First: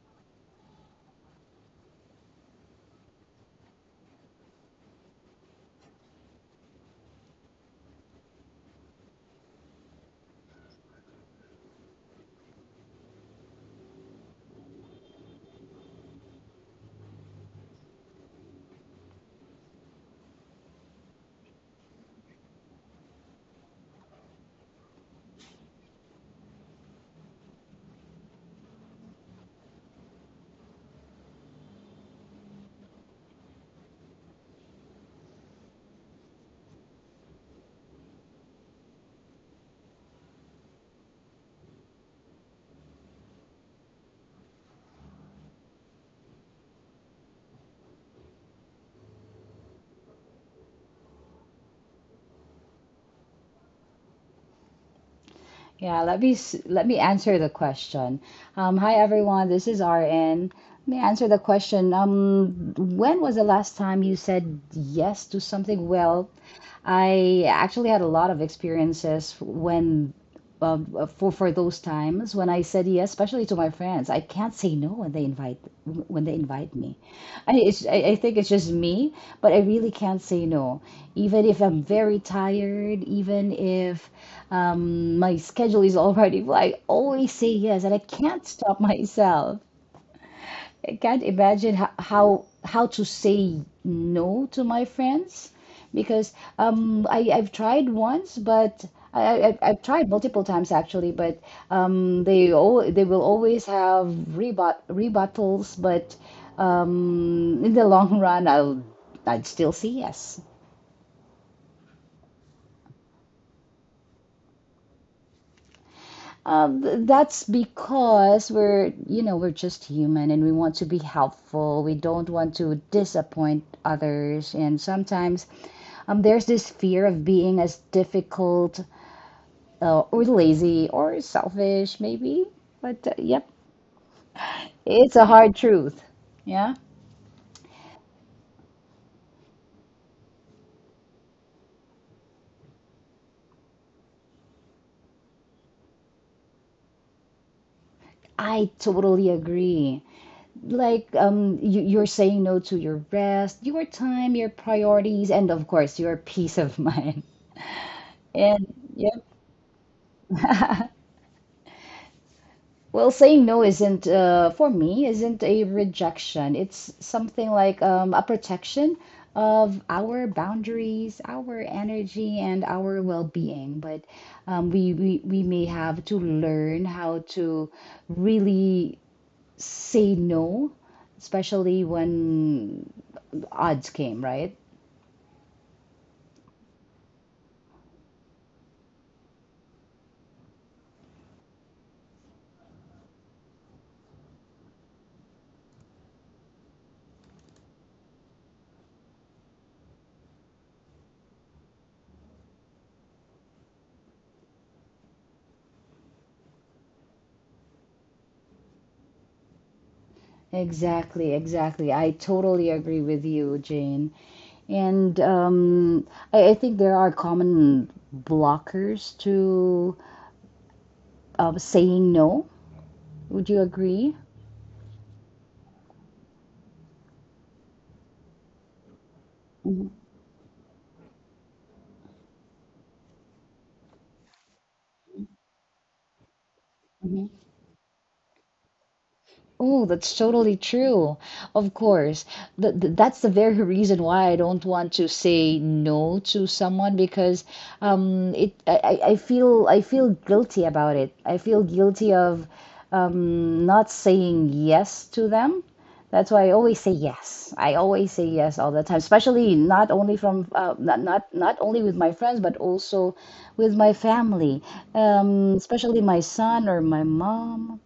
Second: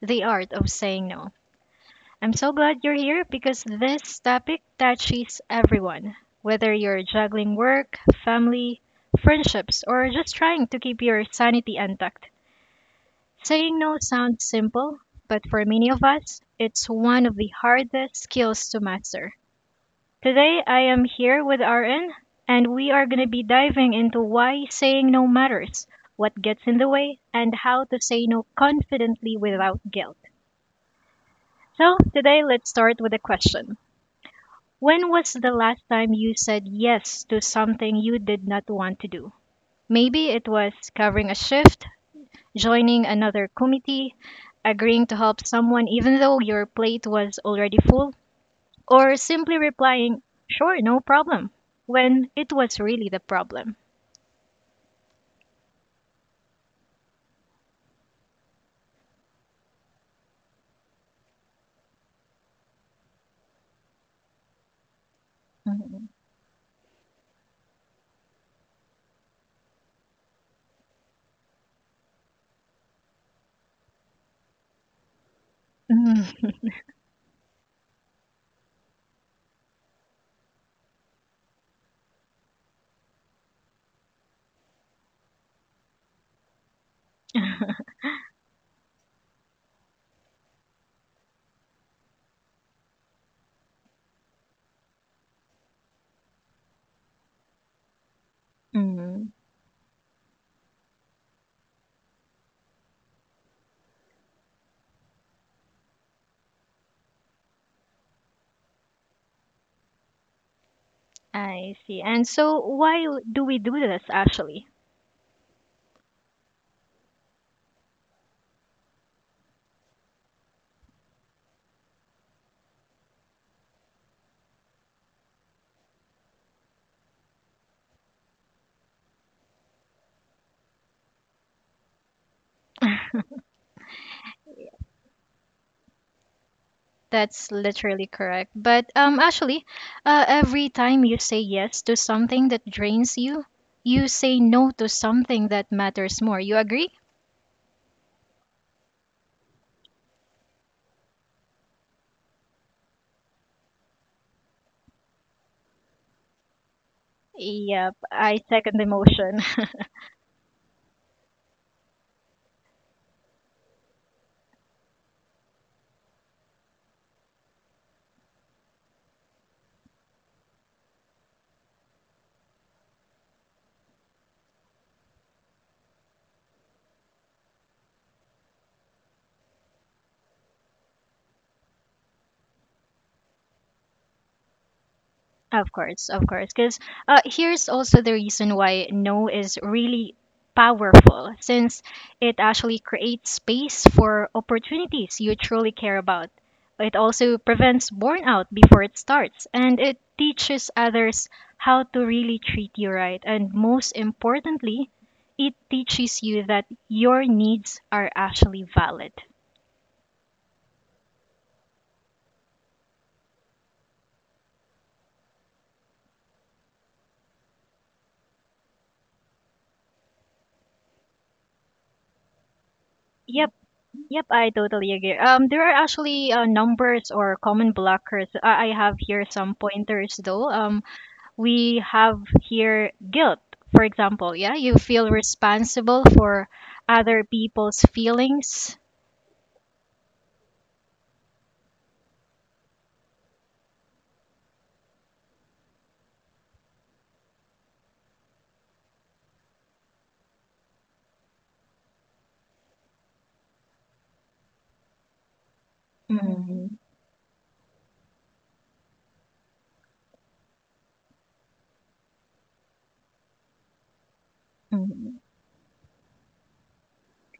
The Art of Saying No. I'm so glad you're here because this topic touches everyone, whether you're juggling work, family, friendships, or just trying to keep your sanity intact. Saying no sounds simple, but for many of us, it's one of the hardest skills to master. Today I am here with RN, and we are going to be diving into why saying no matters, what gets in the way, and how to say no confidently without guilt. So, today let's start with a question. When was the last time you said yes to something you did not want to do? Maybe it was covering a shift, joining another committee, agreeing to help someone even though your plate was already full, or simply replying, sure, no problem, when it was really the problem. Let me answer the question. Hi everyone, this is RN. Let me answer the question. When was the last time you said yes to something Mhm. well I actually had a lot of experiences when for those times when I said yes, especially to my friends. I can't say no when they invite when they Mhm. invite me. I think it's just me, but I really can't say no, even if I'm very tired, even if my schedule is already. I always say yes, and I can't stop myself. I can't imagine how to say no to my friends because I've tried once, but I, I, Mm. I've tried multiple times actually, but they will always have rebuttals, but in the long run, I'd still say yes. I see. And so why do we do this actually? That's because we're just human and we want to be helpful. We don't want to disappoint others. And sometimes there's this fear of being as difficult, or lazy or selfish, maybe. But yep, it's a hard truth. Yeah, That's literally correct. But actually, every time you say yes to something that drains you, you say no to something that matters more. You agree? I totally agree. Like you're saying no to your rest, your time, your priorities, and of course your peace of mind. Yep, And I second yep. the motion. Well, saying no isn't, for me, isn't a rejection. It's something like a protection of our boundaries, our energy, and our well-being. But we may have to learn how to really say no, especially when odds came, right? Of course, of course. Because here's also the reason why no is really powerful, since it actually creates space for opportunities you truly care about. It also prevents burnout before it starts, and it teaches others how to really treat you right. And most importantly, it teaches you that your needs are actually valid. Exactly, exactly. I totally agree with you, Jane. And I think there are common blockers to saying no. Would you Yep, agree? yep, I totally agree. There are actually numbers or common blockers. I have here Hmm. some pointers though. We have here guilt, for example. Yeah, you feel responsible for other people's feelings. Oh, that's totally true. Of course. Th th that's the very reason why I don't want to say no to someone because it I feel guilty about it. I feel guilty of not saying yes to them. That's why I always say Mm-hmm. yes. I always say yes all the time, especially not only from not not not only with my friends but also with my family, especially my son or my mom.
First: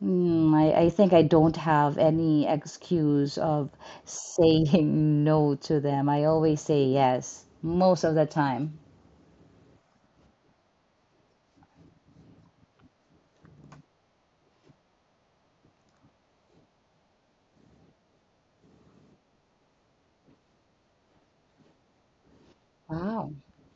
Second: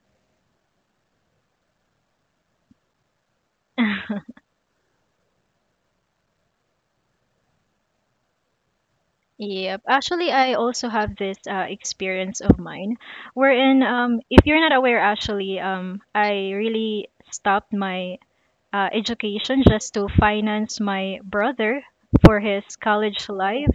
Mm, I think I don't have any excuse of saying no to them. I always say yes most of the time. Yep. Actually, I also have this experience of mine wherein, if you're not aware, actually, I really stopped my education just to finance my brother for his college Wow. life.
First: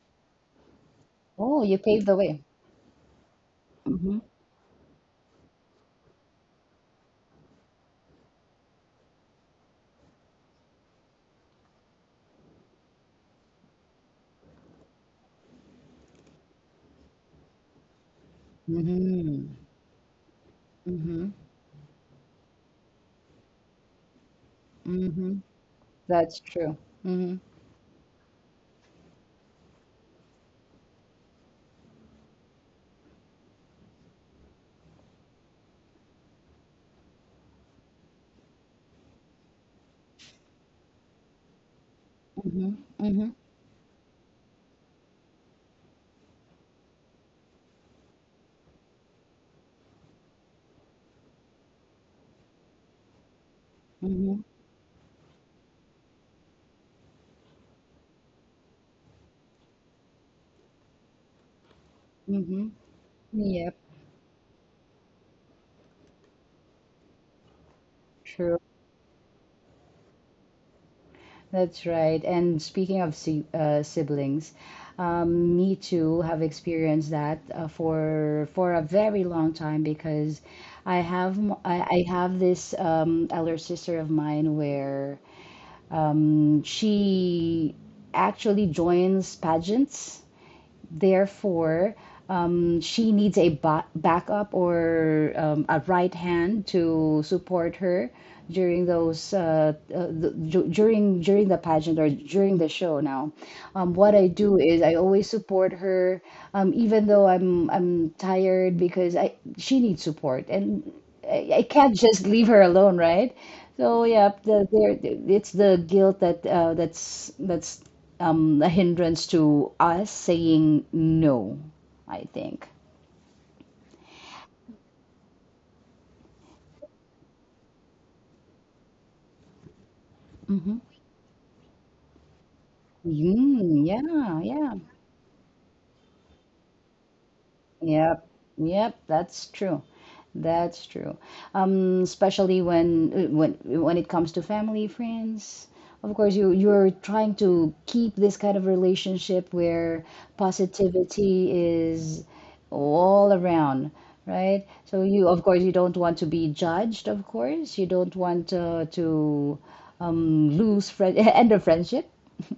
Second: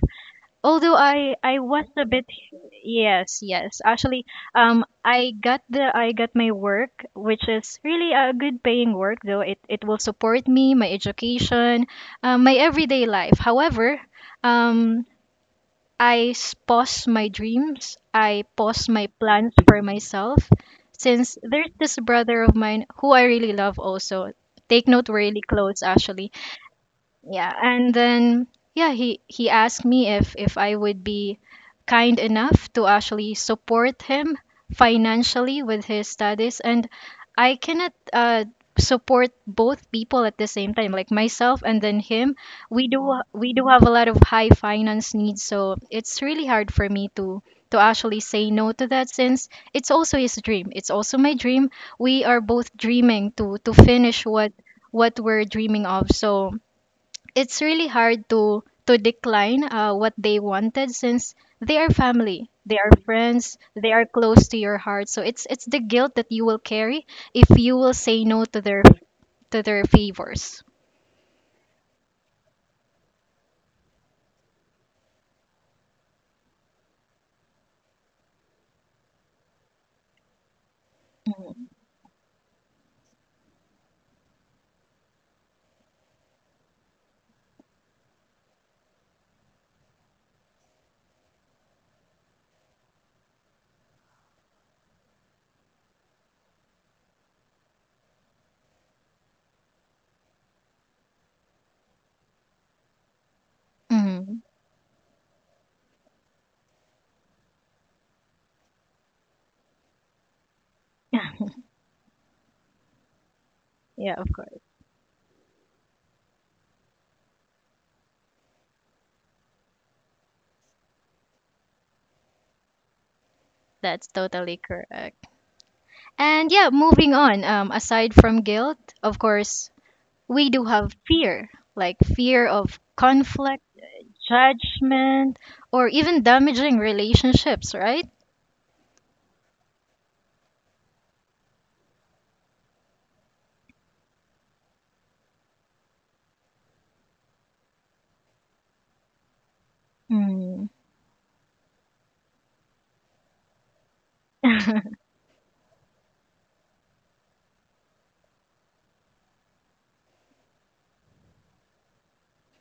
Although I Oh, you was paved a the bit, way. yes, yes, Mm-hmm. actually, I got my work, which is really a good paying work, though it will support me, my education, my everyday life. However, um pause my dreams. I pause my Mm-hmm. plans for myself. Mm-hmm. Since there's this brother of mine who I really love also. Take note, we're Mm-hmm. really close actually. That's true. Mm-hmm. Yeah. And then, yeah, he asked me if I would be kind enough to actually support him financially with his studies, and I cannot support both people at the same time, like myself and then him. Mm-hmm. we do ha- Mm-hmm. we do have a lot of high finance needs, so it's really hard for me to actually say no to that, since it's also his dream, it's also my dream. We are both dreaming to finish Mm-hmm. what we're dreaming of. So it's really hard to decline what they wanted, since they are family, Mm-hmm. they are friends, Yep. they are close to your heart. So it's the guilt that you will carry if you will say no True. to their favors. That's right. And speaking of siblings, me too have experienced that for a very long time because I have this elder sister of mine where she actually joins pageants. Therefore, she needs a backup or a right hand to support her during those the, du- during during the pageant or during the show. Now, what I Mhm. do is I always support her, even though I'm tired because I she needs support and I can't just leave her alone, right? So Yeah, of yeah, course. the, there it's the guilt that that's a hindrance to us saying no, I think. That's totally correct. And yeah, moving on, aside from guilt, of course, we do Mm-hmm. have fear, like fear of conflict, Mm, yeah, yeah. judgment, or even damaging relationships, right? Yep, yep, that's true. That's true. Um, especially when it comes to family, friends. Of course, you're trying to keep this kind of relationship where Mm. positivity is all around, right? So you, of course, you don't want to be judged, of course. You don't want to lose friend end a friendship,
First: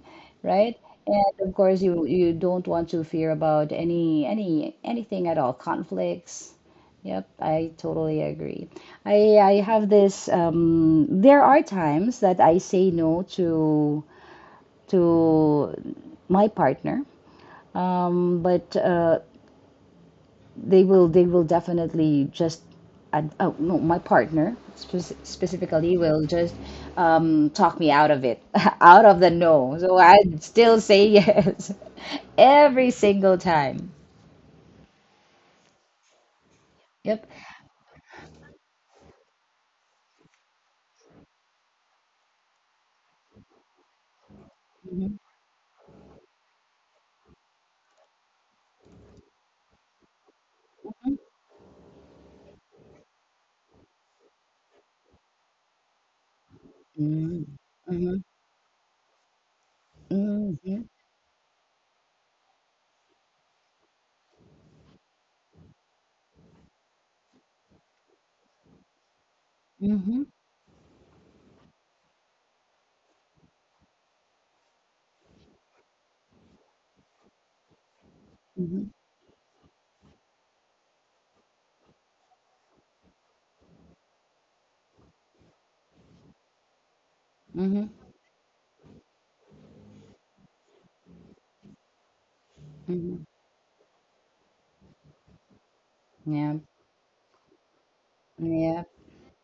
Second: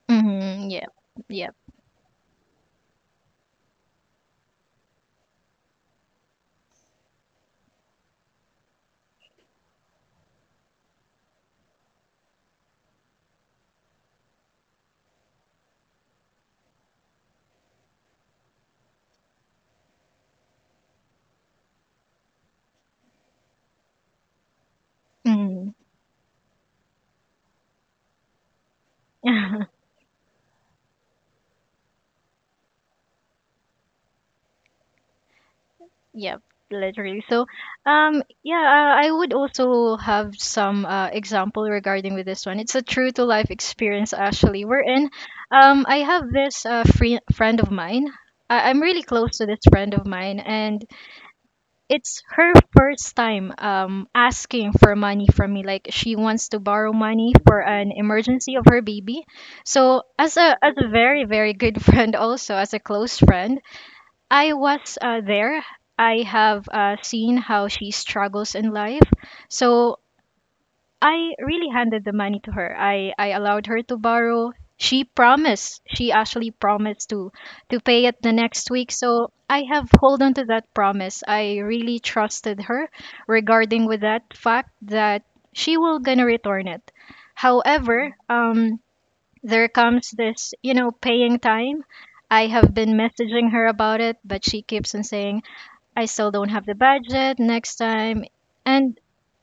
Mhm, right? yep, And yep. of course, you don't want to fear about anything at all, conflicts. Yep, I totally agree. I have this there are times that I say no to to my partner. But they will They will definitely just oh no, my partner Mhm. specifically will just talk me out of it, out of the no. So I still say yes every single time. Yep, literally. Yep. So, yeah, I would also have some example regarding with this one. It's a true to life experience actually. We're in. Mhm. I have this free friend of mine. I'm really close to this friend of mine, and it's her first time asking for money from me. Like, she wants to borrow money Mhm. for an Mhm. emergency of her baby. So as a as Mhm. a very very good friend, also as a close friend. I was there. I have seen how she struggles in life. So Mhm. I really handed the money to her. I allowed her to borrow. She promised. She actually promised to pay it the next Mhm. week. So I have hold on to that promise. I really trusted her regarding with that fact that she will gonna return it. Mhm. However, there comes this, paying time. I have been Mhm. messaging her about it, but she keeps on saying, I still don't Yeah. have the budget next time. Yeah. And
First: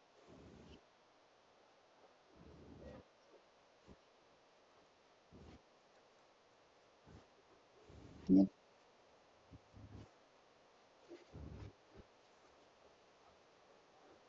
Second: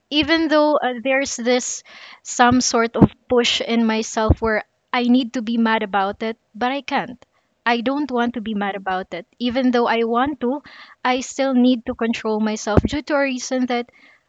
even though there's this some sort of push in myself where I need to be mad about it, but I can't. I don't want to Yep. be mad about it. Even though I want to, I still need to control myself due to a reason that,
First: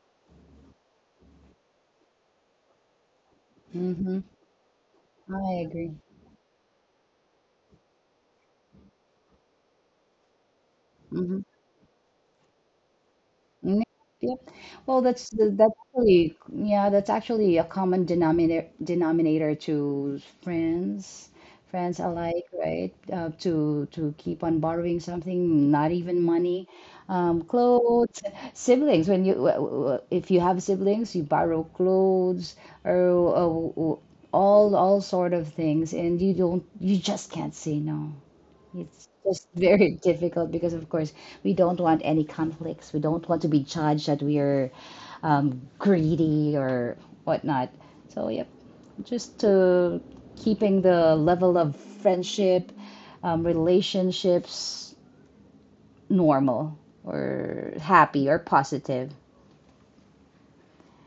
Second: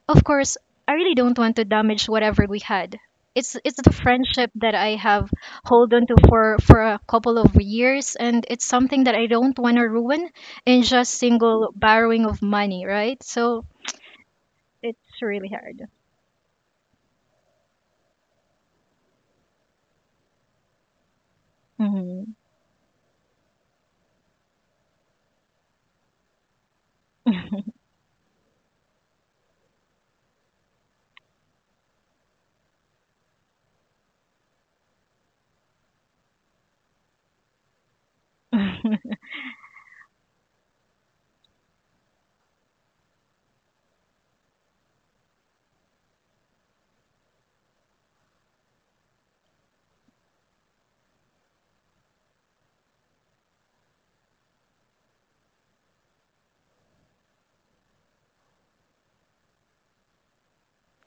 of course, I really don't want to damage whatever we had. It's the Mhm. friendship that I have I agree. hold on to for a couple of years, and it's something that I don't want to ruin in just Mhm. single borrowing of money, right? So Yep. Yep. it's Well, that's really that's hard. actually yeah, that's actually a common denominator to friends, friends Mhm. alike, right? To keep on borrowing something, not even money, clothes, siblings. When you if you have siblings, you borrow clothes or all sort of things, and you just can't say no. It's just very difficult because, of course, we don't want any conflicts. We don't want to be judged that we are greedy or whatnot. So, yep, just keeping the level of friendship, relationships normal or happy or positive.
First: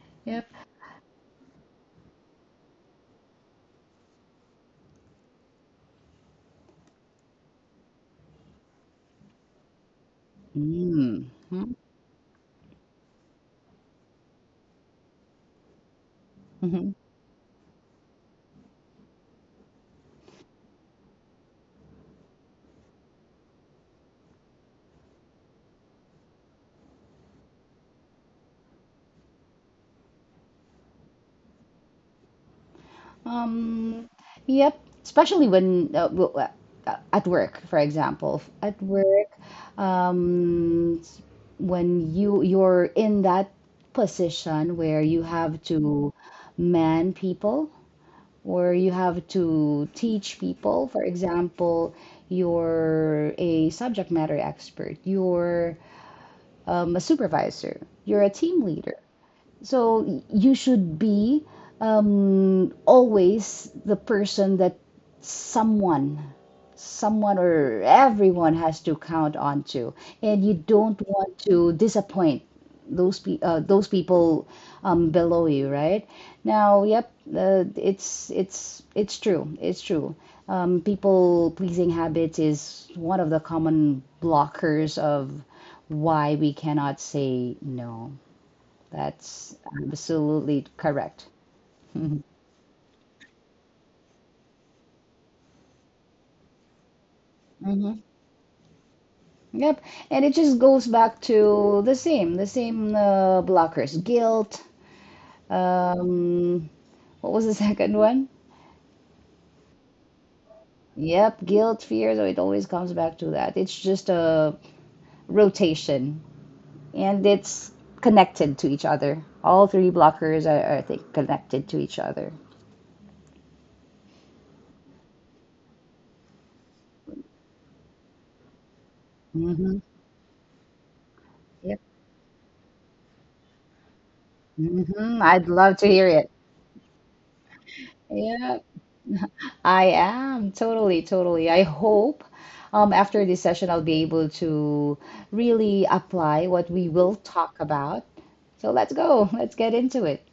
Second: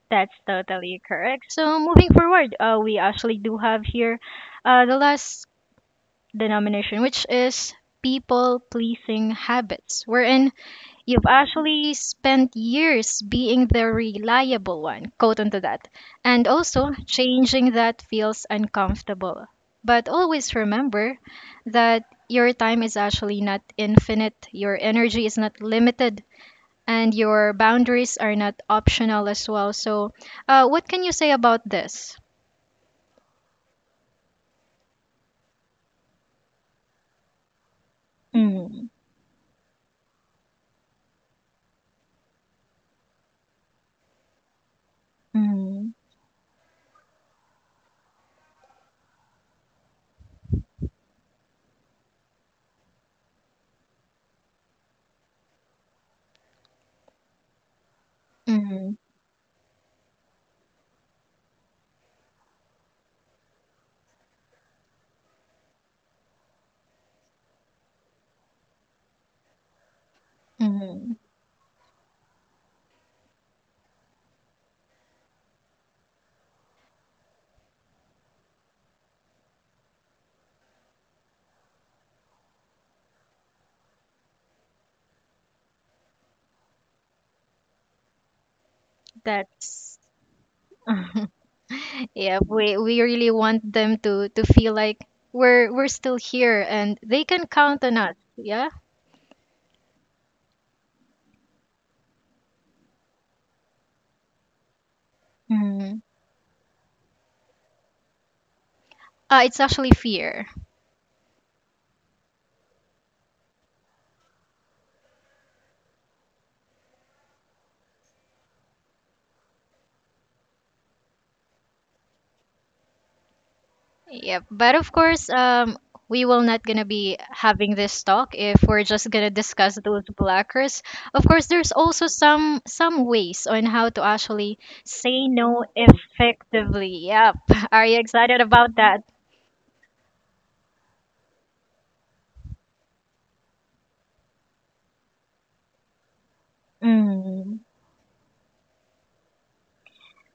That's Yep. totally correct. So moving forward, we actually do have here the last denomination, which is people pleasing habits, wherein you've Mm. actually spent years being the reliable one, quote unto that, and Hmm. also changing that feels uncomfortable. But always remember that your time is actually not infinite, your energy is not limited, and your boundaries are not optional as well. So, what can you say about this? Um, especially at work, for example, at Mm. work, um, s- when you're in that position where you have Mm. to man people or you have to teach people, for example, you're a subject matter expert, you're a supervisor, you're a team Mm. leader. So you should be always the person that someone, someone or everyone has to count on to, and you don't Mm. want to disappoint those people below you, right? Now, yep, it's it's true. It's true. People pleasing habits is one of the common blockers of why we cannot say no. That's That's absolutely correct. Hmm. yeah. We really want them to feel like we're still here and they can count on us. Yeah. Yep. And it just goes back to the same blockers. Guilt. Mm. Um, what was the second one? It's actually fear. Yep, guilt, fear. So it always comes back to that. It's just a rotation, and it's connected to each other. All three blockers are, I think, connected to each other. Yep. But of course, we will not gonna be having this talk if we're just gonna discuss Hmm. those blockers. Of course, there's Yep. also some ways on how to actually Hmm. say I'd no love to hear it. effectively. Yep. Are you excited Yeah, about that? I am totally, totally. I hope after this session I'll be able to really apply what we will Mm. talk about. So let's go. Let's get into it.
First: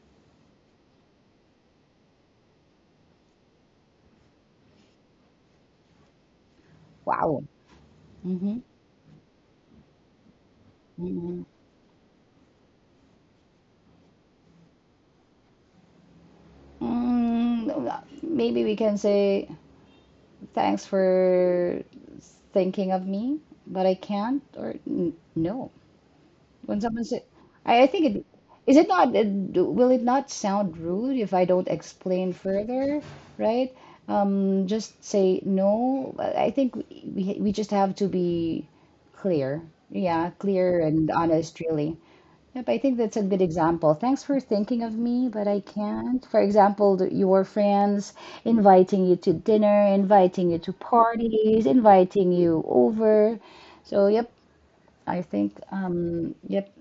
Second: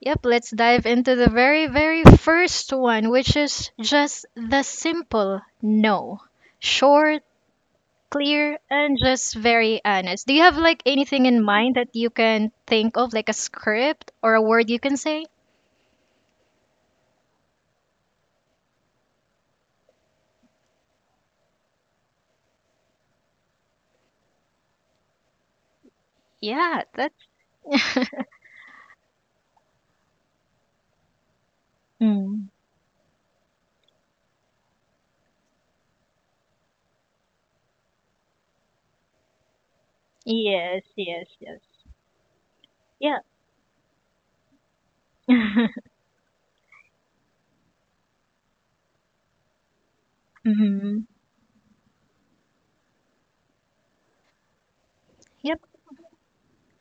Yep. Let's dive into the very very first one, which is just the simple no. Short, Wow. clear, Mm-hmm. and just very honest. Do you have like anything in Mm-hmm. mind that you can think of, like a script or a word you can say? Mm, maybe we can say thanks for thinking of me, but I can't or n no. When Yeah, someone that's. says, I think it is it not, will it not sound rude if I don't explain Mm. further, right? Just say no. I think we just have to be clear. Yeah, clear Yes, and yes, honest, yes. really. Yep, I think that's Yeah. a good example. Thanks for thinking of me, but I can't. For example, your friends inviting you to dinner, inviting you to Hmm. parties, inviting you over. So, yep, I think, yep,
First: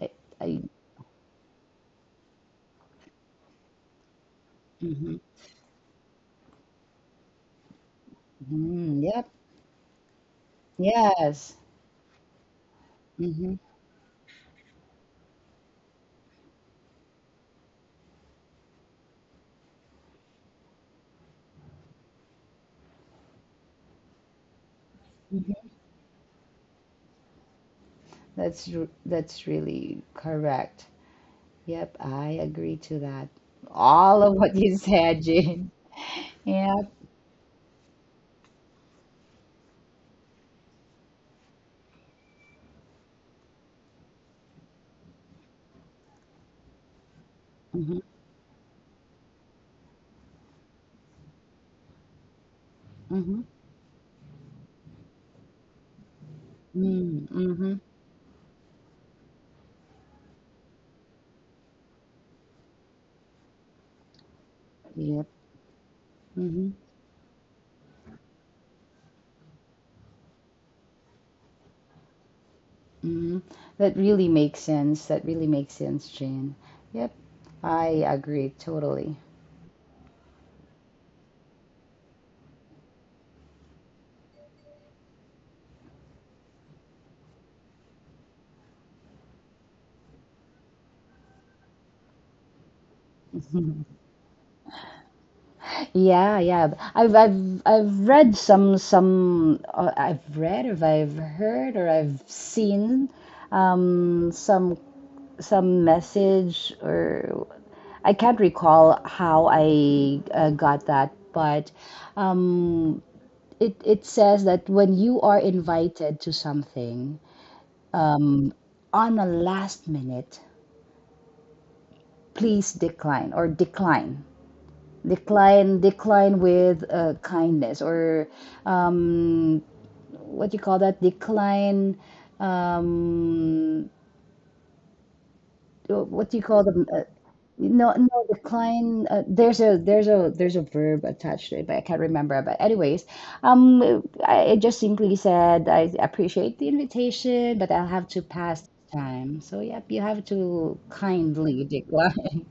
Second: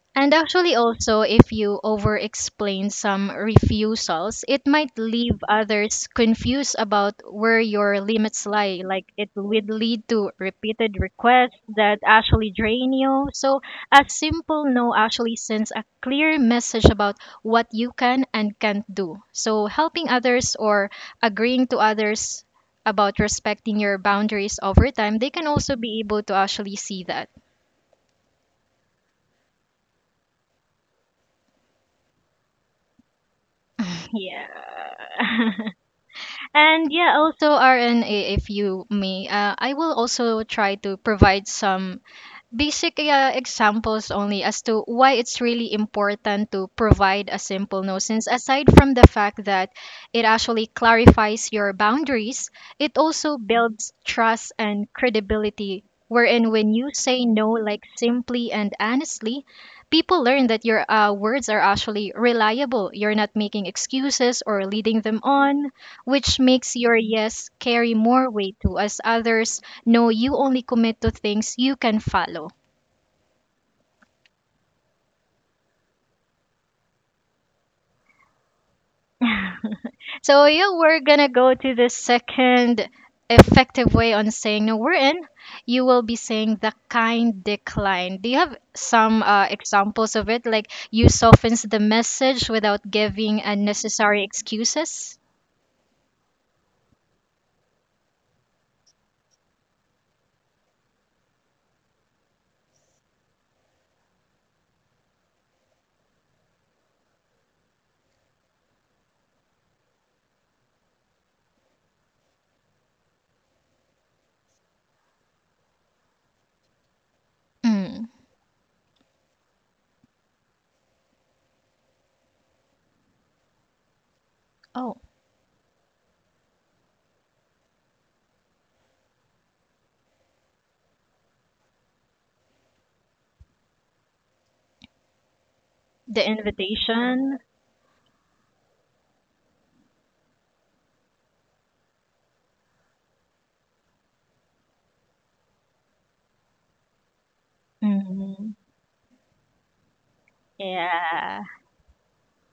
I, And I, actually, also, if you over explain some refusals, it might mhm, leave others confused about where your limits lie. mhm, Like, it yep, would lead to repeated requests yes, that actually drain you. hmm. So, a simple no actually sends a clear message about what you can and can't do. So, helping others or agreeing to others about respecting your boundaries over time, they can also Hmm. be able to actually see that. That's that's really correct. Yep, I agree to that. All of Yeah. what you said, Jane. And Yep. yeah, also, so RNA, if you may, I will also try to provide some basic examples only as to why it's really important to provide a simple no, Hmm. since aside from the fact that it actually clarifies your boundaries, it also Hmm. builds trust and credibility, wherein when you say Mm. no, like Hmm. simply and honestly, people learn that your words are actually reliable. You're not making excuses or leading them Yep. on, which makes Hmm. your yes carry more weight too. As others no, you only commit to things you can follow. Hmm. That really makes sense. That really makes sense, Jane. Yep, I agree totally. So yeah, we're gonna go to the second effective way on saying no. We're in. You will be saying the kind decline. Do you have some examples of it? Like, you softens the message without giving unnecessary excuses. Yeah, yeah. I've read some I've read or I've heard or I've seen um some some message or I can't recall how I, got that, but um it it says that when you are invited to something Mm. um on a last minute, please decline or Oh, decline with kindness or um, what do you call that decline, um, the what do you call them, invitation. no no decline, there's a there's a verb attached to it but I can't remember, but anyways I just simply said I appreciate the invitation but I'll have to Mhm. pass this time. So yep, you have to Yeah. kindly decline.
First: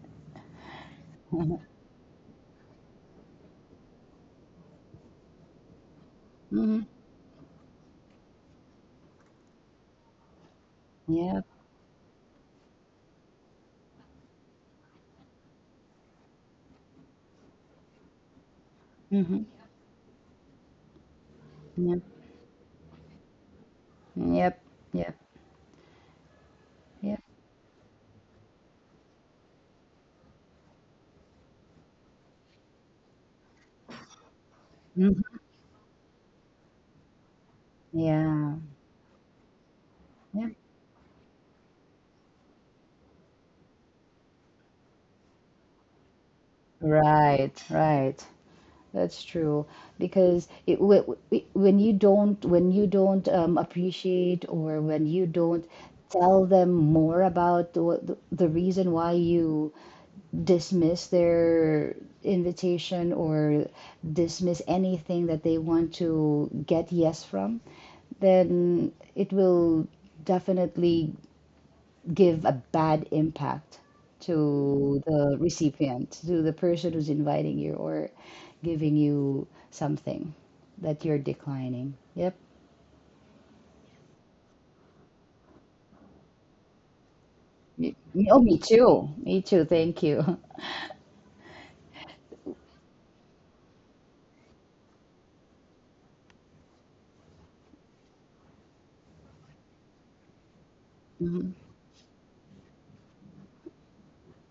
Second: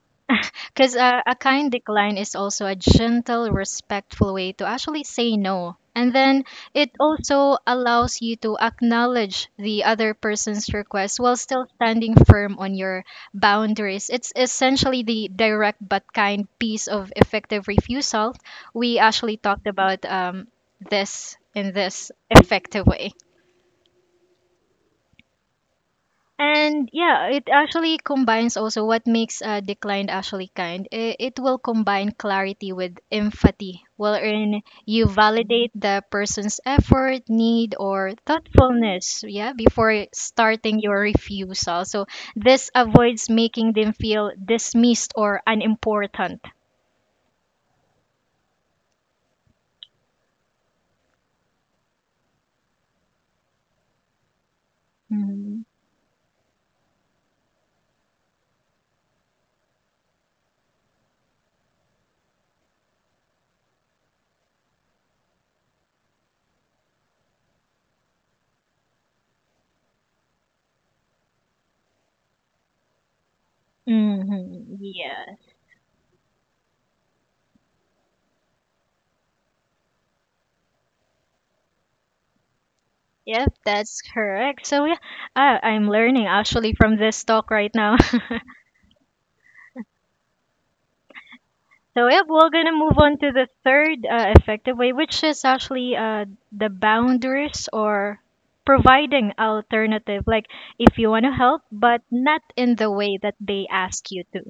Because a kind decline is also a gentle, respectful way to actually say no. And then Hmm. it also allows you to acknowledge the other person's request while Yep. still standing firm on your boundaries. It's essentially the direct but kind piece of effective refusal. We actually Hmm. talked about this in Yep. this effective way. Yep. Yep. And Yep. yeah, it actually combines also what makes declined actually kind. It will combine clarity with empathy, wherein you Mhm. validate the person's effort, need, or Yeah, thoughtfulness, yeah, before yeah, starting your refusal. So this avoids making them feel dismissed or unimportant. right, right. That's true because when you don't, when you don't appreciate or when you Mhm. don't tell them more about the reason why you dismiss their invitation or dismiss anything that they want to get yes from, then it will definitely give a bad impact Mm-hmm. to Yeah. the recipient, to the person who's inviting you or giving you something that you're declining. Yep. Yep, that's correct. So yeah, I'm learning actually from this talk right now. Oh, me too. Me too. Thank you. So yep, we're gonna move on to the third effective way, which is actually the boundaries or providing alternative. Like, if you want to Mhm. help, but not in the way that they ask you to.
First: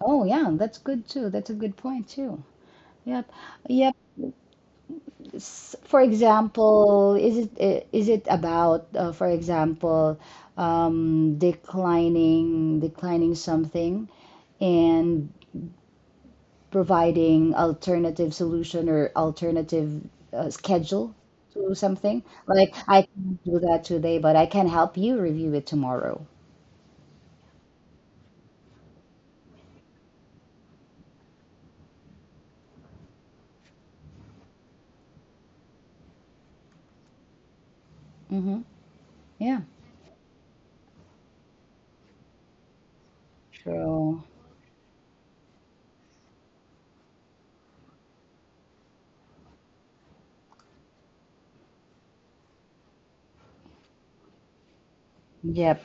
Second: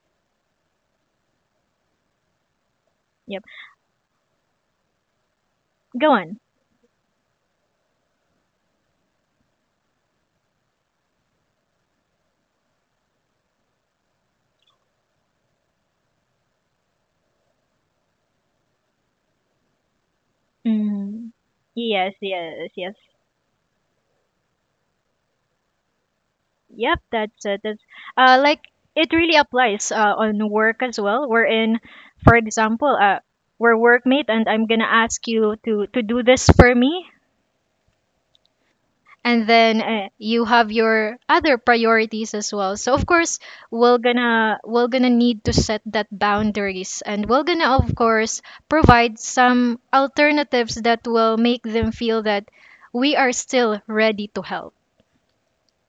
Oh, yeah, that's good too. That's a good point too. Yep. Yep. Yep. For Go on. example, is it about, for example, declining something and providing alternative solution or alternative schedule Mm. to Yes, something. yes, Like yes. I can do that today, but I can help you review it tomorrow. Yep. That's like, it really applies on work as well. We're in, for example, we're workmate, and I'm gonna ask you to do this for me, Mm-hmm. and Yeah. then you have your other priorities as well, so of course we're So, gonna we're gonna need to set that boundaries, and we're gonna, of course, provide some alternatives that will make them feel that we are still ready to help. yep.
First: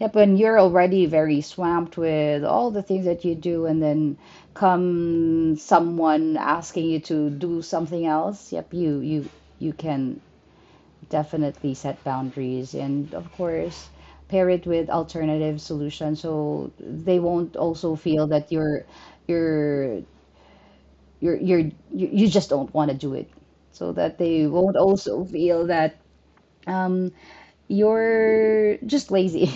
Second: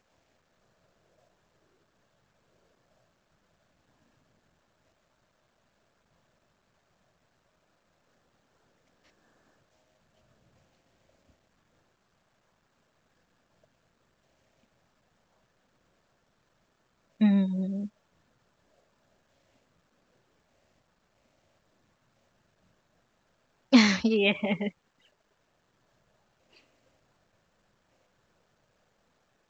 Yep, and you're already very swamped with all the things that you do, and then come someone asking you to do something else. Yep, you can definitely set boundaries and of course pair it with alternative solutions so they won't also Mhm. feel that you're you're you're you you just don't want to do it so that Yeah. they won't also feel that um you're just lazy.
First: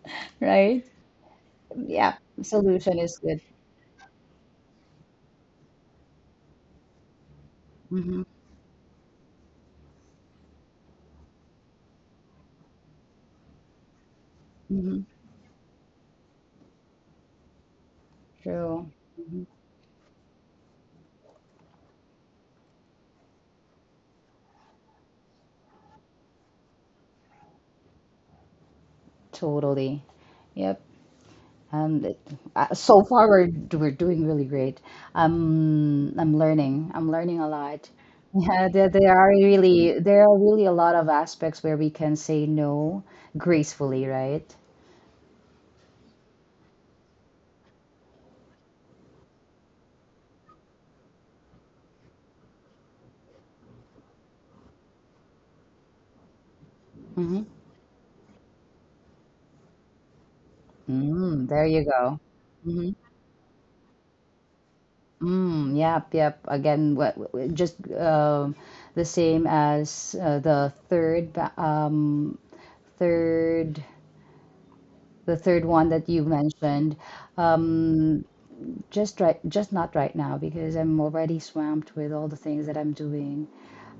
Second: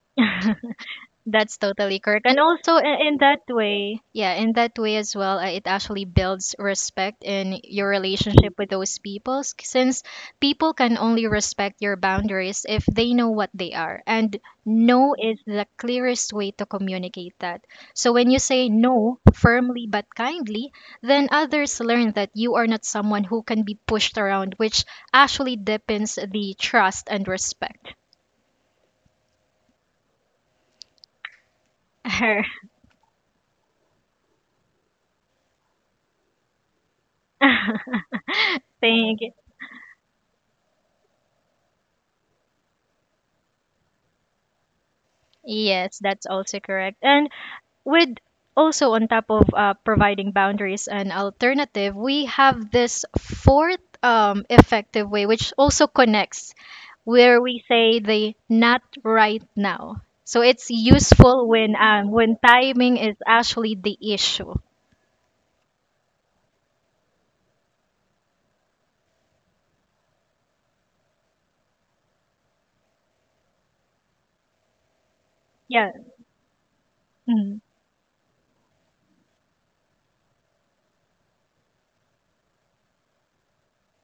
Right. That's totally Yeah, correct. And also solution is in good. that way, yeah, in that way as well, it actually builds respect in your Mm-hmm. relationship with those people since people can only respect your boundaries if they know what they are. And Mm-hmm. no is the clearest way to communicate that. So when you say True. no Mhm. firmly but kindly, then others learn that you are not someone who can be pushed around, which actually deepens the trust and respect. Totally. Yep. Um, it- so far we're doing really great. I'm learning. I'm learning a lot. Yeah, there, there Thank are you. really there are really a lot of aspects where we can say no gracefully, right? Yes, that's also correct. And with also on top of providing boundaries and alternative, we have this fourth effective way, which also connects where Mm-hmm. we say the not right now. So it's useful Mm, there you go. when Mm-hmm. timing is actually the issue. Mm, yep, yep. Again, just the same as the third the third Yeah. one that you mentioned. Mm. Um, just not right now because I'm already swamped with all the things that I'm doing.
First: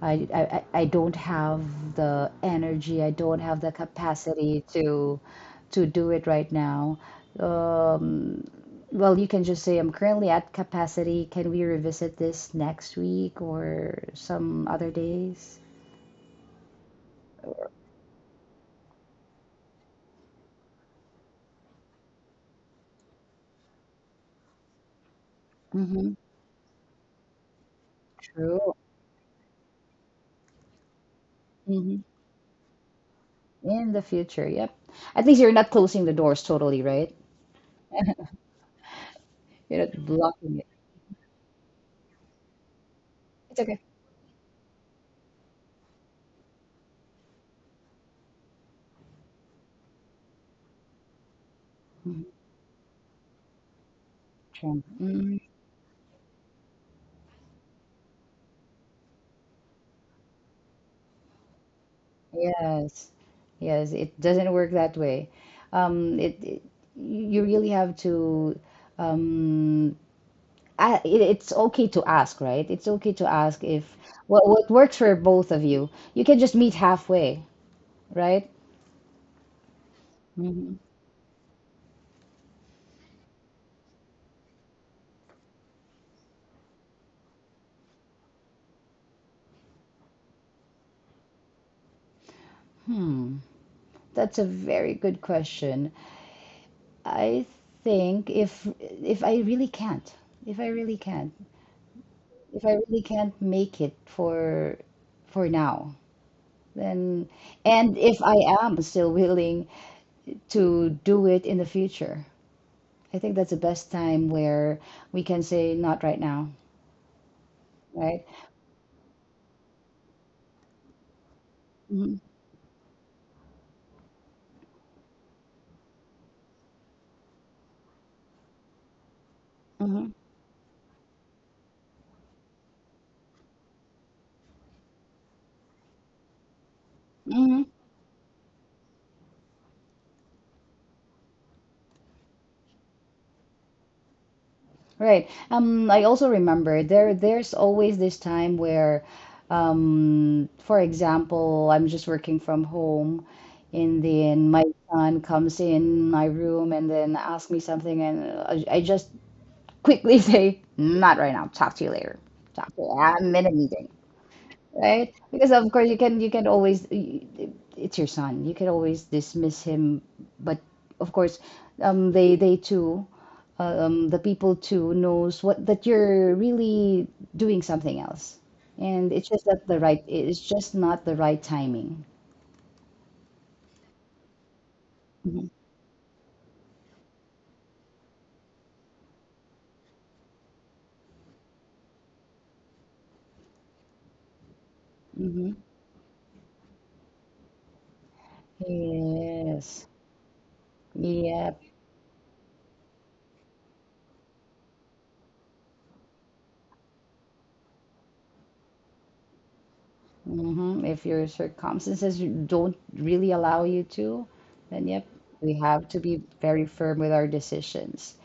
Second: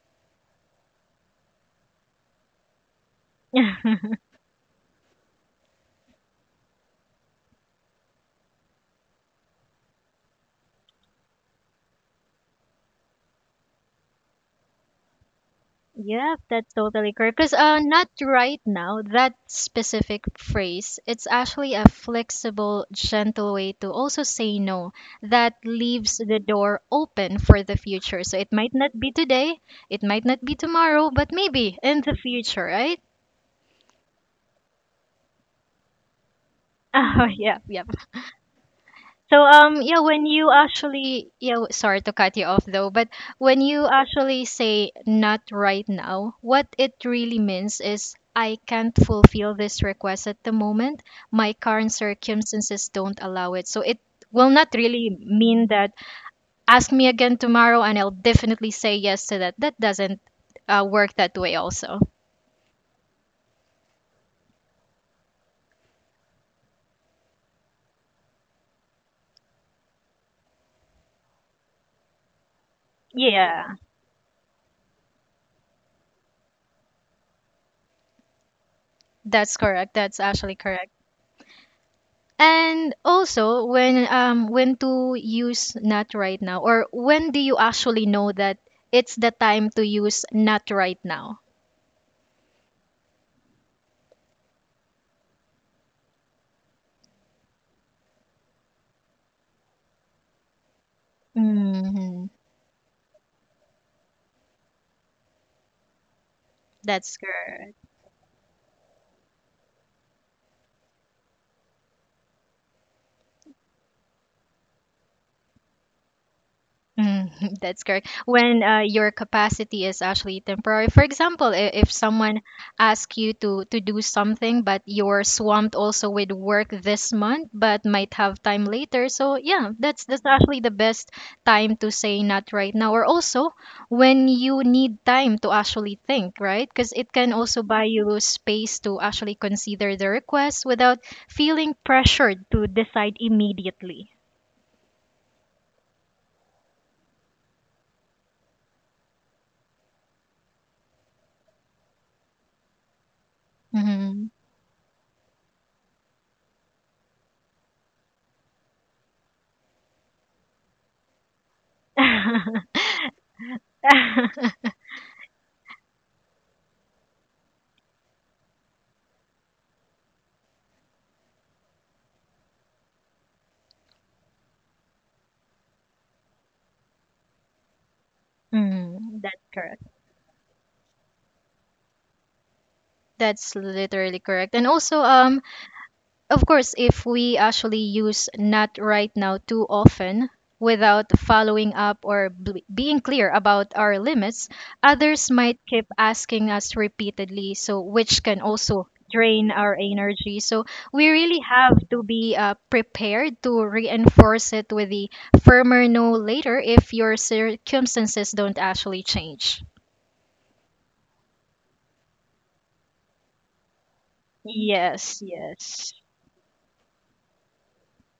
I don't have the energy, I don't have the capacity to do it right now. um well, you can just say I'm currently at capacity. Can we revisit this next week or some other days? Yep, that's totally correct. Because not right now, that specific phrase, it's actually a flexible, gentle way to also say no that Mm-hmm. leaves the door open for the future. So it True. might not be today, it might not be tomorrow, but maybe Hmm. in the future, right? In the future, yep. At least you're not closing the doors totally, right? Oh, yeah, yeah. So You're yeah, not when you blocking it. actually yeah, sorry to cut you off though, but It's when okay. you actually say not right now, what it really means is I can't fulfill this request at the moment. My current Mm-hmm. circumstances don't allow it. So it will not True. really Mm, mean that ask me again tomorrow and I'll definitely say yes to that. That doesn't work that way also. yes, yes, it doesn't work that way. It you really have to. Um, it, it's okay to ask, right? It's okay to ask Yeah, if what what works for both of you. You can just meet halfway, right? that's correct. That's actually Hmm. correct. And also, when to use not right now, or when do you actually know that it's the time to use not right now? Hmm. That's a very good question. I think if if I really can't, if I really can't, Hmm if I really can't make it for now. That's Then, good. and if I am still willing to do it in the future, I think that's the best time where we can say not right now, Mm, that's correct. right? When your capacity is actually temporary. For example, if Hmm. someone asks you to do something, but you're swamped also with work this month, but might have time later. So yeah, that's Hmm. that's actually the best time to say not right now. Or also when you need time to actually think, right? Because it can also Hmm. buy you space to actually consider the request without feeling pressured to decide immediately. Right. I also remember there's always this time where, for example, I'm just working from home, and Hmm then my son comes in my room and then asks me something, and I just quickly say, not right now. Talk to you later. Talk to you. I'm in a meeting. Right? Because of course you can always it's your son. You can always dismiss him, but of course, they too, the people too knows what that you're really doing something else, and Mm, it's just that's not the correct. right. It's just not the right timing. That's literally correct. And also, Mm-hmm. Of course, if we actually use not right now too often without following up or being clear about our limits, others Mm-hmm. might keep asking us repeatedly, so which can also drain our Yes. energy. So we really Yep. have to be prepared to reinforce it with the firmer no later if your circumstances don't actually change. Mm-hmm. If your circumstances don't really allow you to, then yep, Yes, we have yes. to be very firm with our decisions.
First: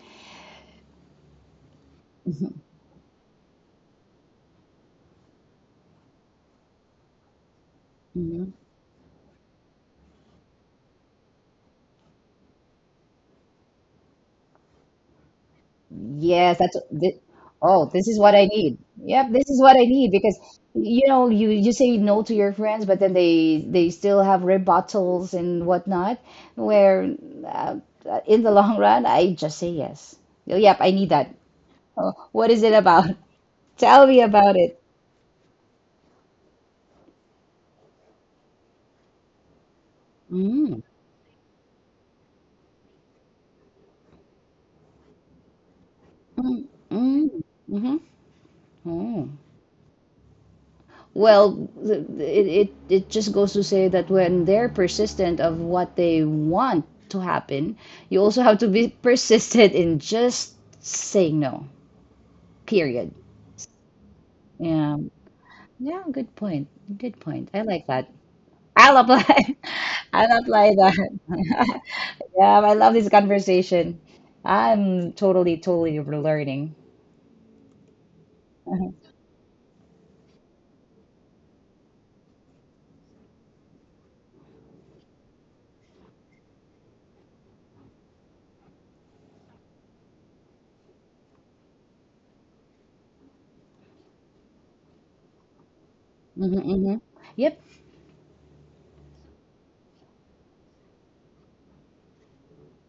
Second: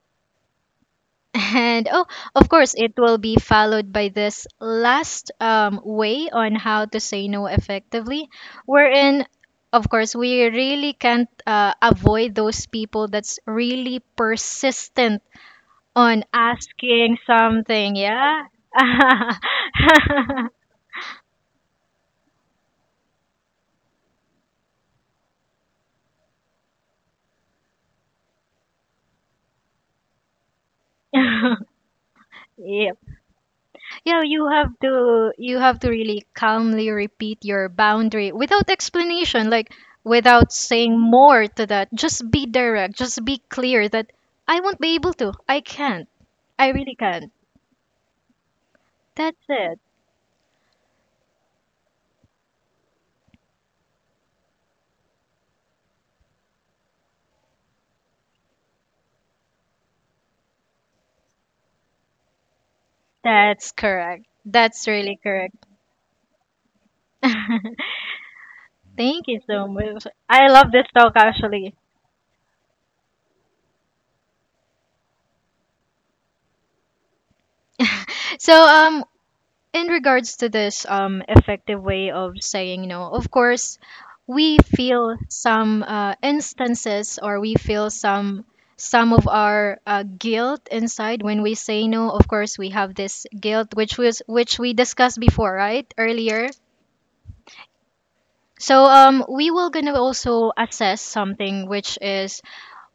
And oh, of course, it will be followed by this last way on how to say no effectively, Hmm. wherein, of course, we really can't avoid those people that's really persistent on Yes, that's this, asking oh, something. this is what Yeah. I need. Yep, this is what I need because you know you say no to your friends, but then they still have rebuttals and whatnot. Where uh, in the long run, I just say yes. Oh, yep, I need that. Oh, what is it Yeah, about? Tell yeah, me about it. You have to really calmly repeat your boundary without explanation, like without Mm, saying more to that. Just be direct, just be clear that I won't be able to. I can't. mm, I really mm, can't. mm-hmm. That's it. Well, it just goes to say that when they're persistent of what they want to happen, you also have to be persistent in just saying no, period. That's correct. That's Yeah. really correct. Yeah, good point. Good Thank point. I like that. I'll apply. you so much. I'll I love apply this talk that. actually. Yeah, I love this conversation. I'm totally, totally learning. So Hmm. In regards to this effective way of saying no, of course, we feel some instances or we feel some of our guilt inside when we say no. Of course, we have this guilt which was which we discussed before, right? Earlier. Hmm. Yep. So we will gonna also assess something which is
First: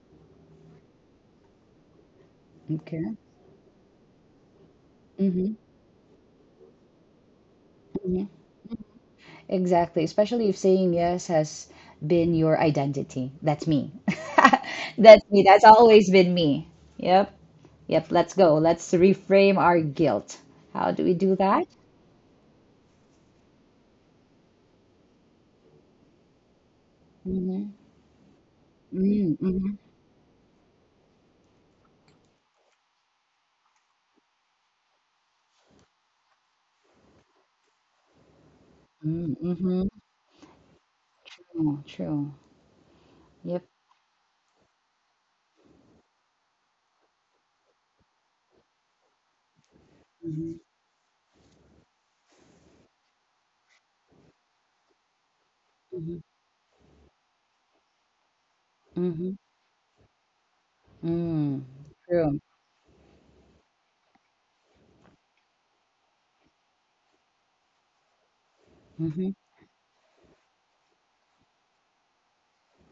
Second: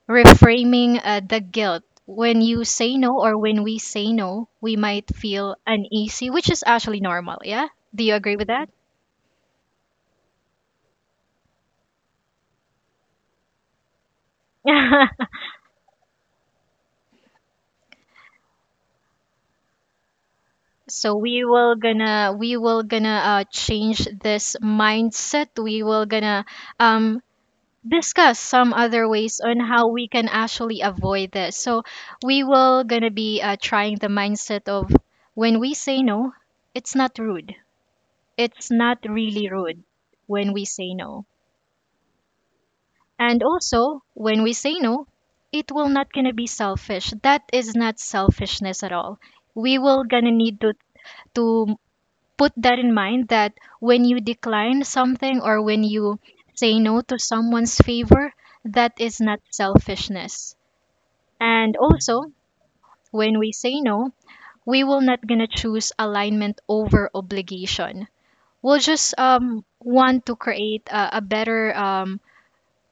reframing the guilt. When you say Okay. no or when we say no, we might Hmm. feel uneasy, which is actually normal. Yeah, do you Hmm. agree with that? Exactly, especially if saying yes has been your identity. That's me. That's me. That's always been me. Yep. Yep. Let's go. Let's reframe our guilt. How do we So do we that? will gonna we will gonna change this mindset we will gonna um Mm-hmm. discuss some other Mm-hmm. ways on Mm. how we can actually avoid this. So we will gonna be trying the mindset of when we say no, it's not rude, it's not really rude Mm-hmm. when we say no. True. True. And Yep. also, when we say no, it will not gonna be selfish, that is not selfishness at all. We will gonna Mm-hmm. need to put that in mind that when you decline something or when Mm-hmm. you say no to someone's favor, that is not selfishness. Mm-hmm. Mm. And also, True. when we say no, we will not gonna choose alignment over obligation. We'll just Mm-hmm. Want to create a better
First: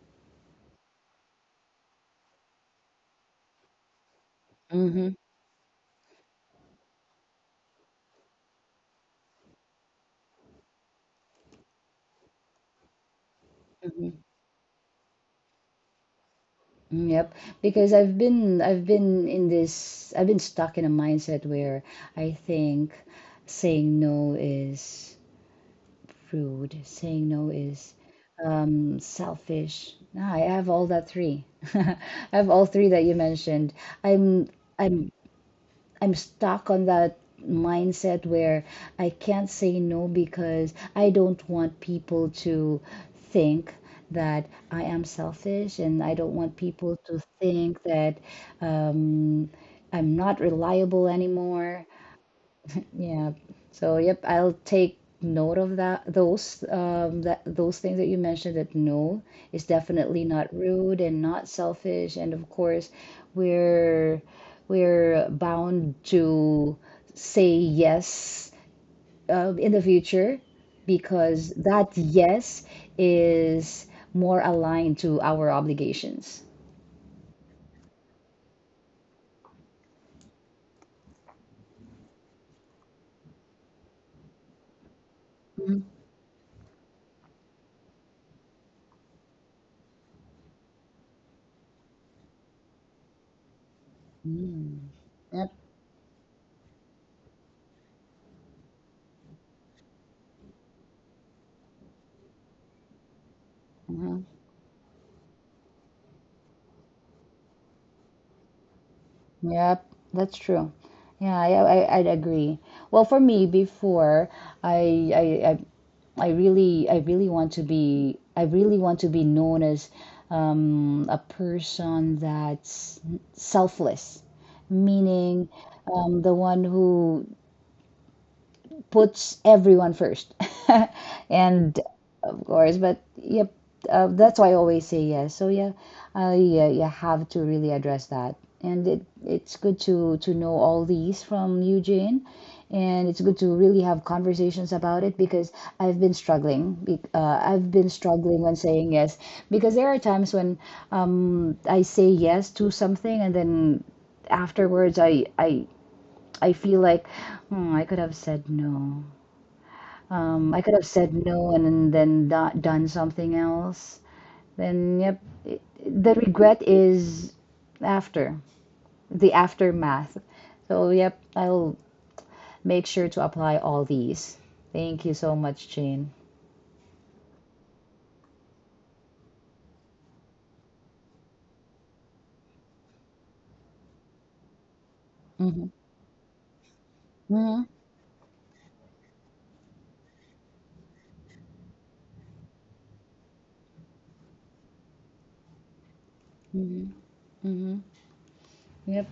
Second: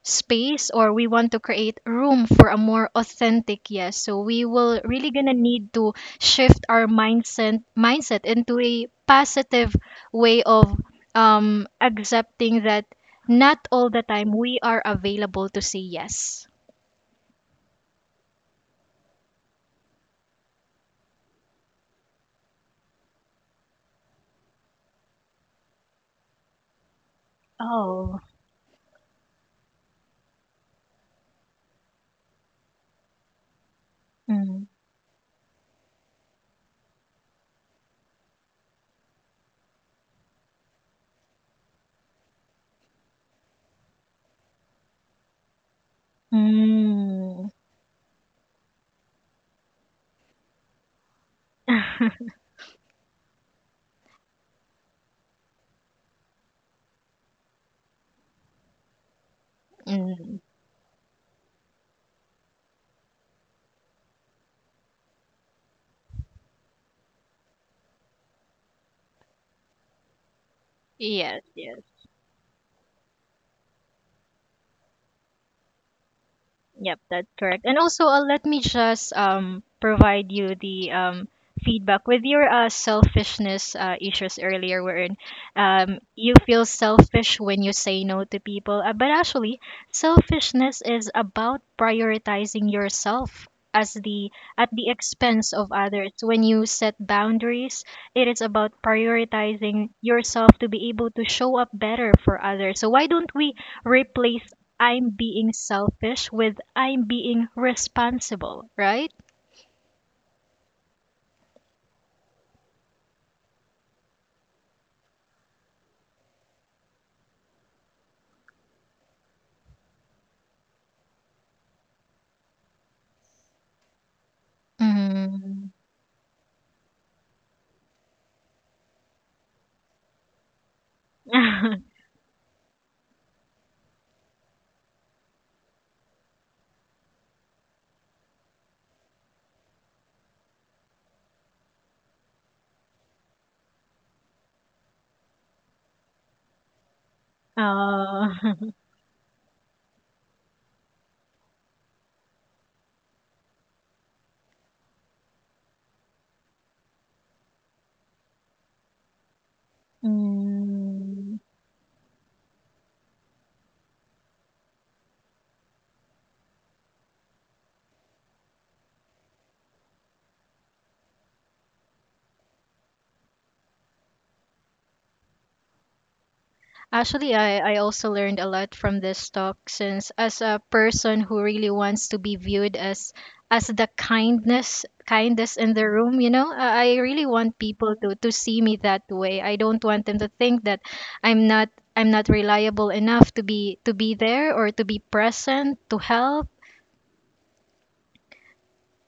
space, or we want to create room for a more authentic yes. So we will Mm-hmm. really gonna need to shift our mindset into a positive way of accepting that not all the Mm-hmm. time we are available to say yes. Mm, yep, because I've been stuck in a mindset where I think saying no is rude, saying no is Oh selfish. No, I have all that three. I have all three that you mentioned. I'm mm. I'm I'm stuck on that mindset where I can't say no because I don't want people to think that I am selfish and I don't want people to Mm. think that um, I'm not reliable anymore. Yeah. So, yep, I'll take note of that. Those that those things that you mentioned that no is definitely Mm. not rude and not selfish. And of course, we're we're bound to say yes in the future Yes, because yes. that yes is more aligned to our obligations. Yep, that's correct. And also, let me just provide you the feedback with your selfishness issues earlier, wherein Mhm. You feel selfish when you say no to people. But actually, selfishness is about prioritizing yourself as the at Mm. the expense of others. When you set boundaries, it is about prioritizing yourself to be able to show up better for others. So why don't we Yep. replace I'm being selfish with I'm being responsible, right? Yep, that's true. Yeah, I'd agree. Well, for me, before I I I really want to be known as a person that's selfless, meaning Mm. The one who puts everyone first. And of course, but yep, that's why I always say yes. So yeah, yeah, you have to really address that. And it, it's good to know all these from Eugene. And it's good to really have conversations about it because I've been struggling. I've been Oh. struggling when saying yes because there are times when I say yes to something and then afterwards I feel like hmm, I could have said no. I could have said Mm. no and then done something else. Then, yep, it, the regret is after, the aftermath. So, yep, I'll make sure to apply all these. Thank you so much, Jane. Actually, I also learned a lot from this talk since as a person who really wants to be viewed as the kindness kindest Mm-hmm. in the room, you know, I really Mm-hmm. want people to see me that way. I don't want them to think that I'm not I'm not reliable enough to be there or to be present to help. Mm-hmm. Mm-hmm. Yep.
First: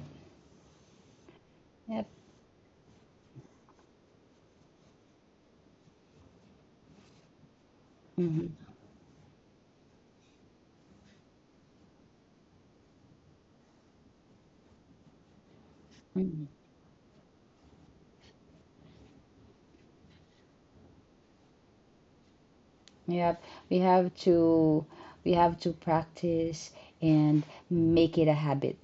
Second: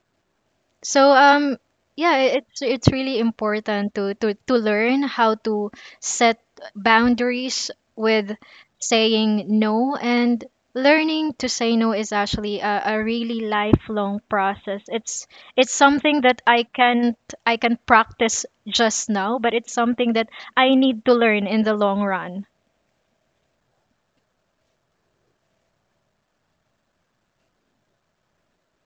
So Yep. yeah, it's really important to to learn how to set boundaries with Mm-hmm. saying no, and learning to say no is actually a really lifelong process. It's something that Mm-hmm. I can't I can practice just now, but it's something that I need to learn in the long run. Yep. We have to we have to practice and make it a habit.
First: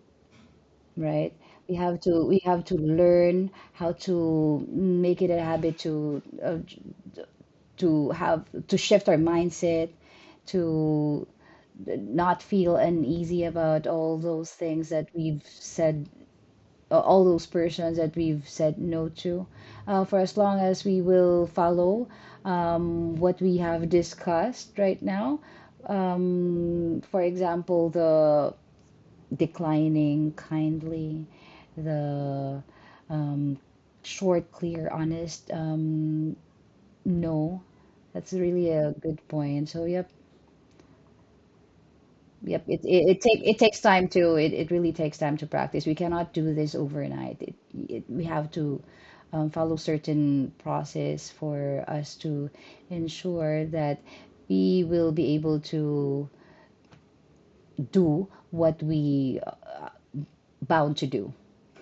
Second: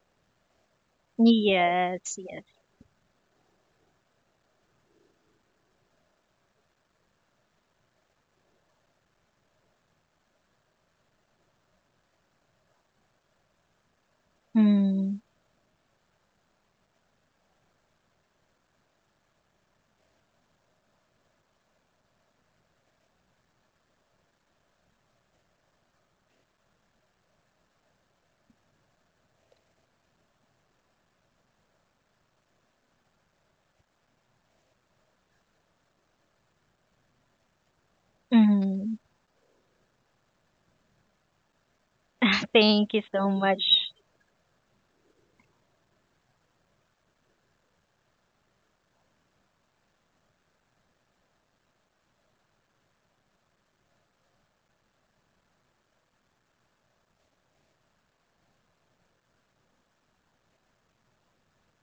Right? Yes, We yes. have to learn how to make it a habit to have to shift our mindset to not feel uneasy about all those things that Mm, we've said, all those persons that we've said no to, for as long as we will follow what we have discussed right now. For example, the declining kindly, the um, short, clear, honest no. That's really a mm. good point. So yep, yep. It Thank you it, it so take it much. takes time to it really takes time to practice. We cannot do this overnight. It we have to follow certain process for us to ensure that we will be able to do what we bound to do.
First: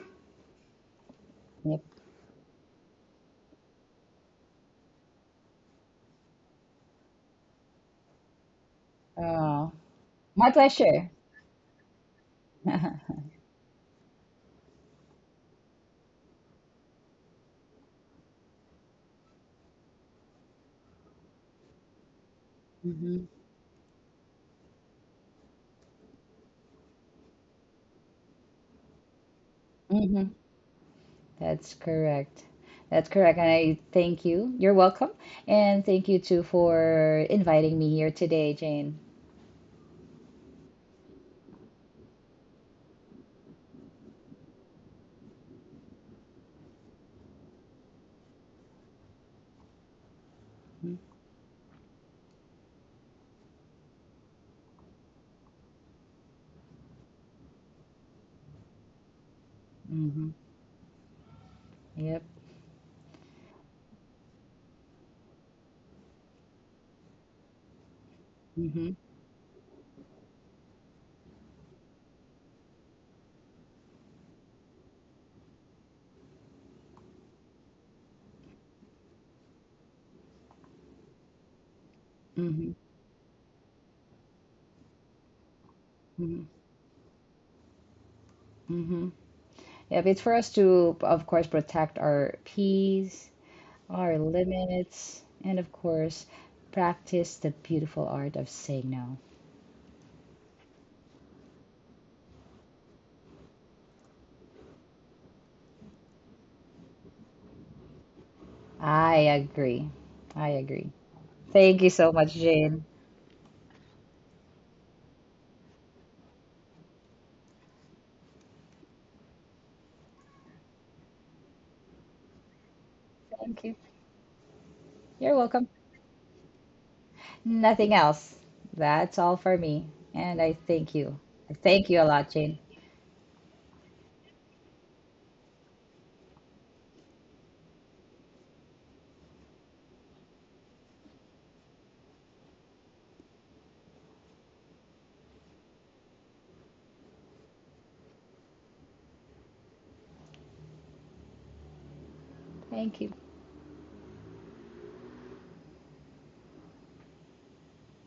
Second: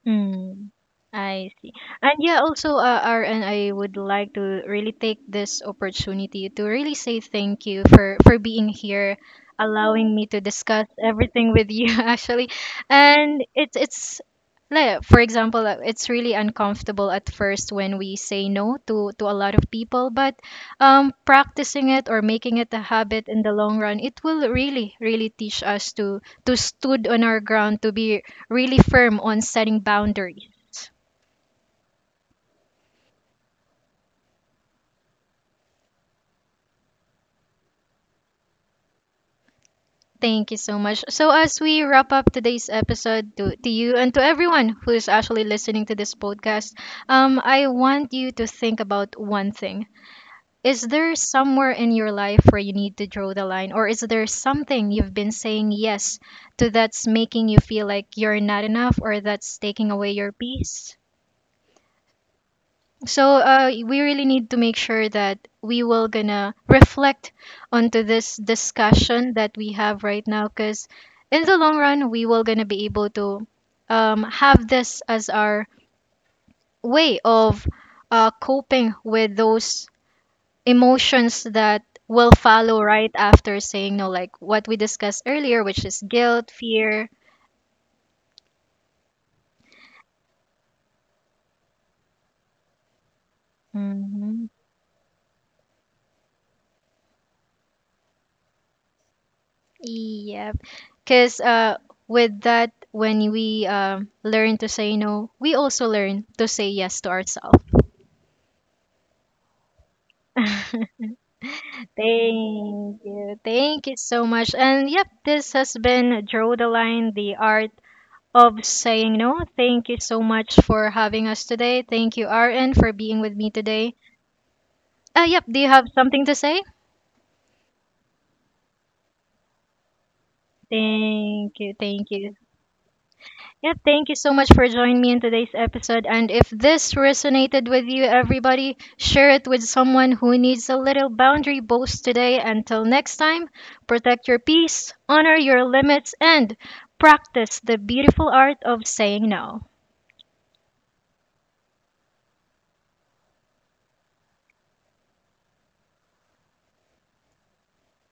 Mm, I see. Yep. And yeah, also, RN, I would like to really take this opportunity to really say thank you for being here, Uh, allowing me to my discuss pleasure. everything with you actually. And it's like for example, it's really uncomfortable at first when we say no to to a lot of people, but practicing it or making it a habit Hmm. in the long run, it will really really teach us to stood on our ground to be really firm on setting Hmm. boundaries. That's correct. That's correct. And I thank you. You're welcome. And thank you too for inviting me here today, Jane. Thank you so much. So as we wrap up today's episode, to you and to everyone who is actually listening to this podcast, I want you to think about one thing. Is there somewhere in your life where you need to draw the line, or is there something you've been saying yes to that's making you feel like you're not enough or that's taking away Mm-hmm. your peace? Yep. So we really need to make sure that we will gonna reflect onto this Mm-hmm. discussion that we have right now, because in the long run, we will gonna be able to have this as our way of coping with those emotions that will Mm-hmm. follow right after saying no, like what we discussed earlier, which is Mm-hmm. guilt, fear. Mm-hmm. Yep. It's for us to, of course, protect our peace, our Mm-hmm. limits, and of course, practice the beautiful art of saying no. Yep. Because with that, when we learn to say no, we also learn to say yes to ourselves. I agree. I agree. Thank you so much, Jane. Thank you. Thank you so much. And yep, this has been Draw the Line, the art of saying no. Thank you so much for having us today. Thank you, RN, for being with me Thank you. today. You're Yep, do you welcome. have something to say? Nothing else. That's all for me. And I thank you. Thank I you, thank you a thank you. lot, Jane. Yeah, thank you so much for joining me in today's episode. And if this resonated with you, everybody, share it with someone who needs a little boundary boost today. Until next time, protect your peace, honor your limits, and practice the beautiful art of saying no. Thank you.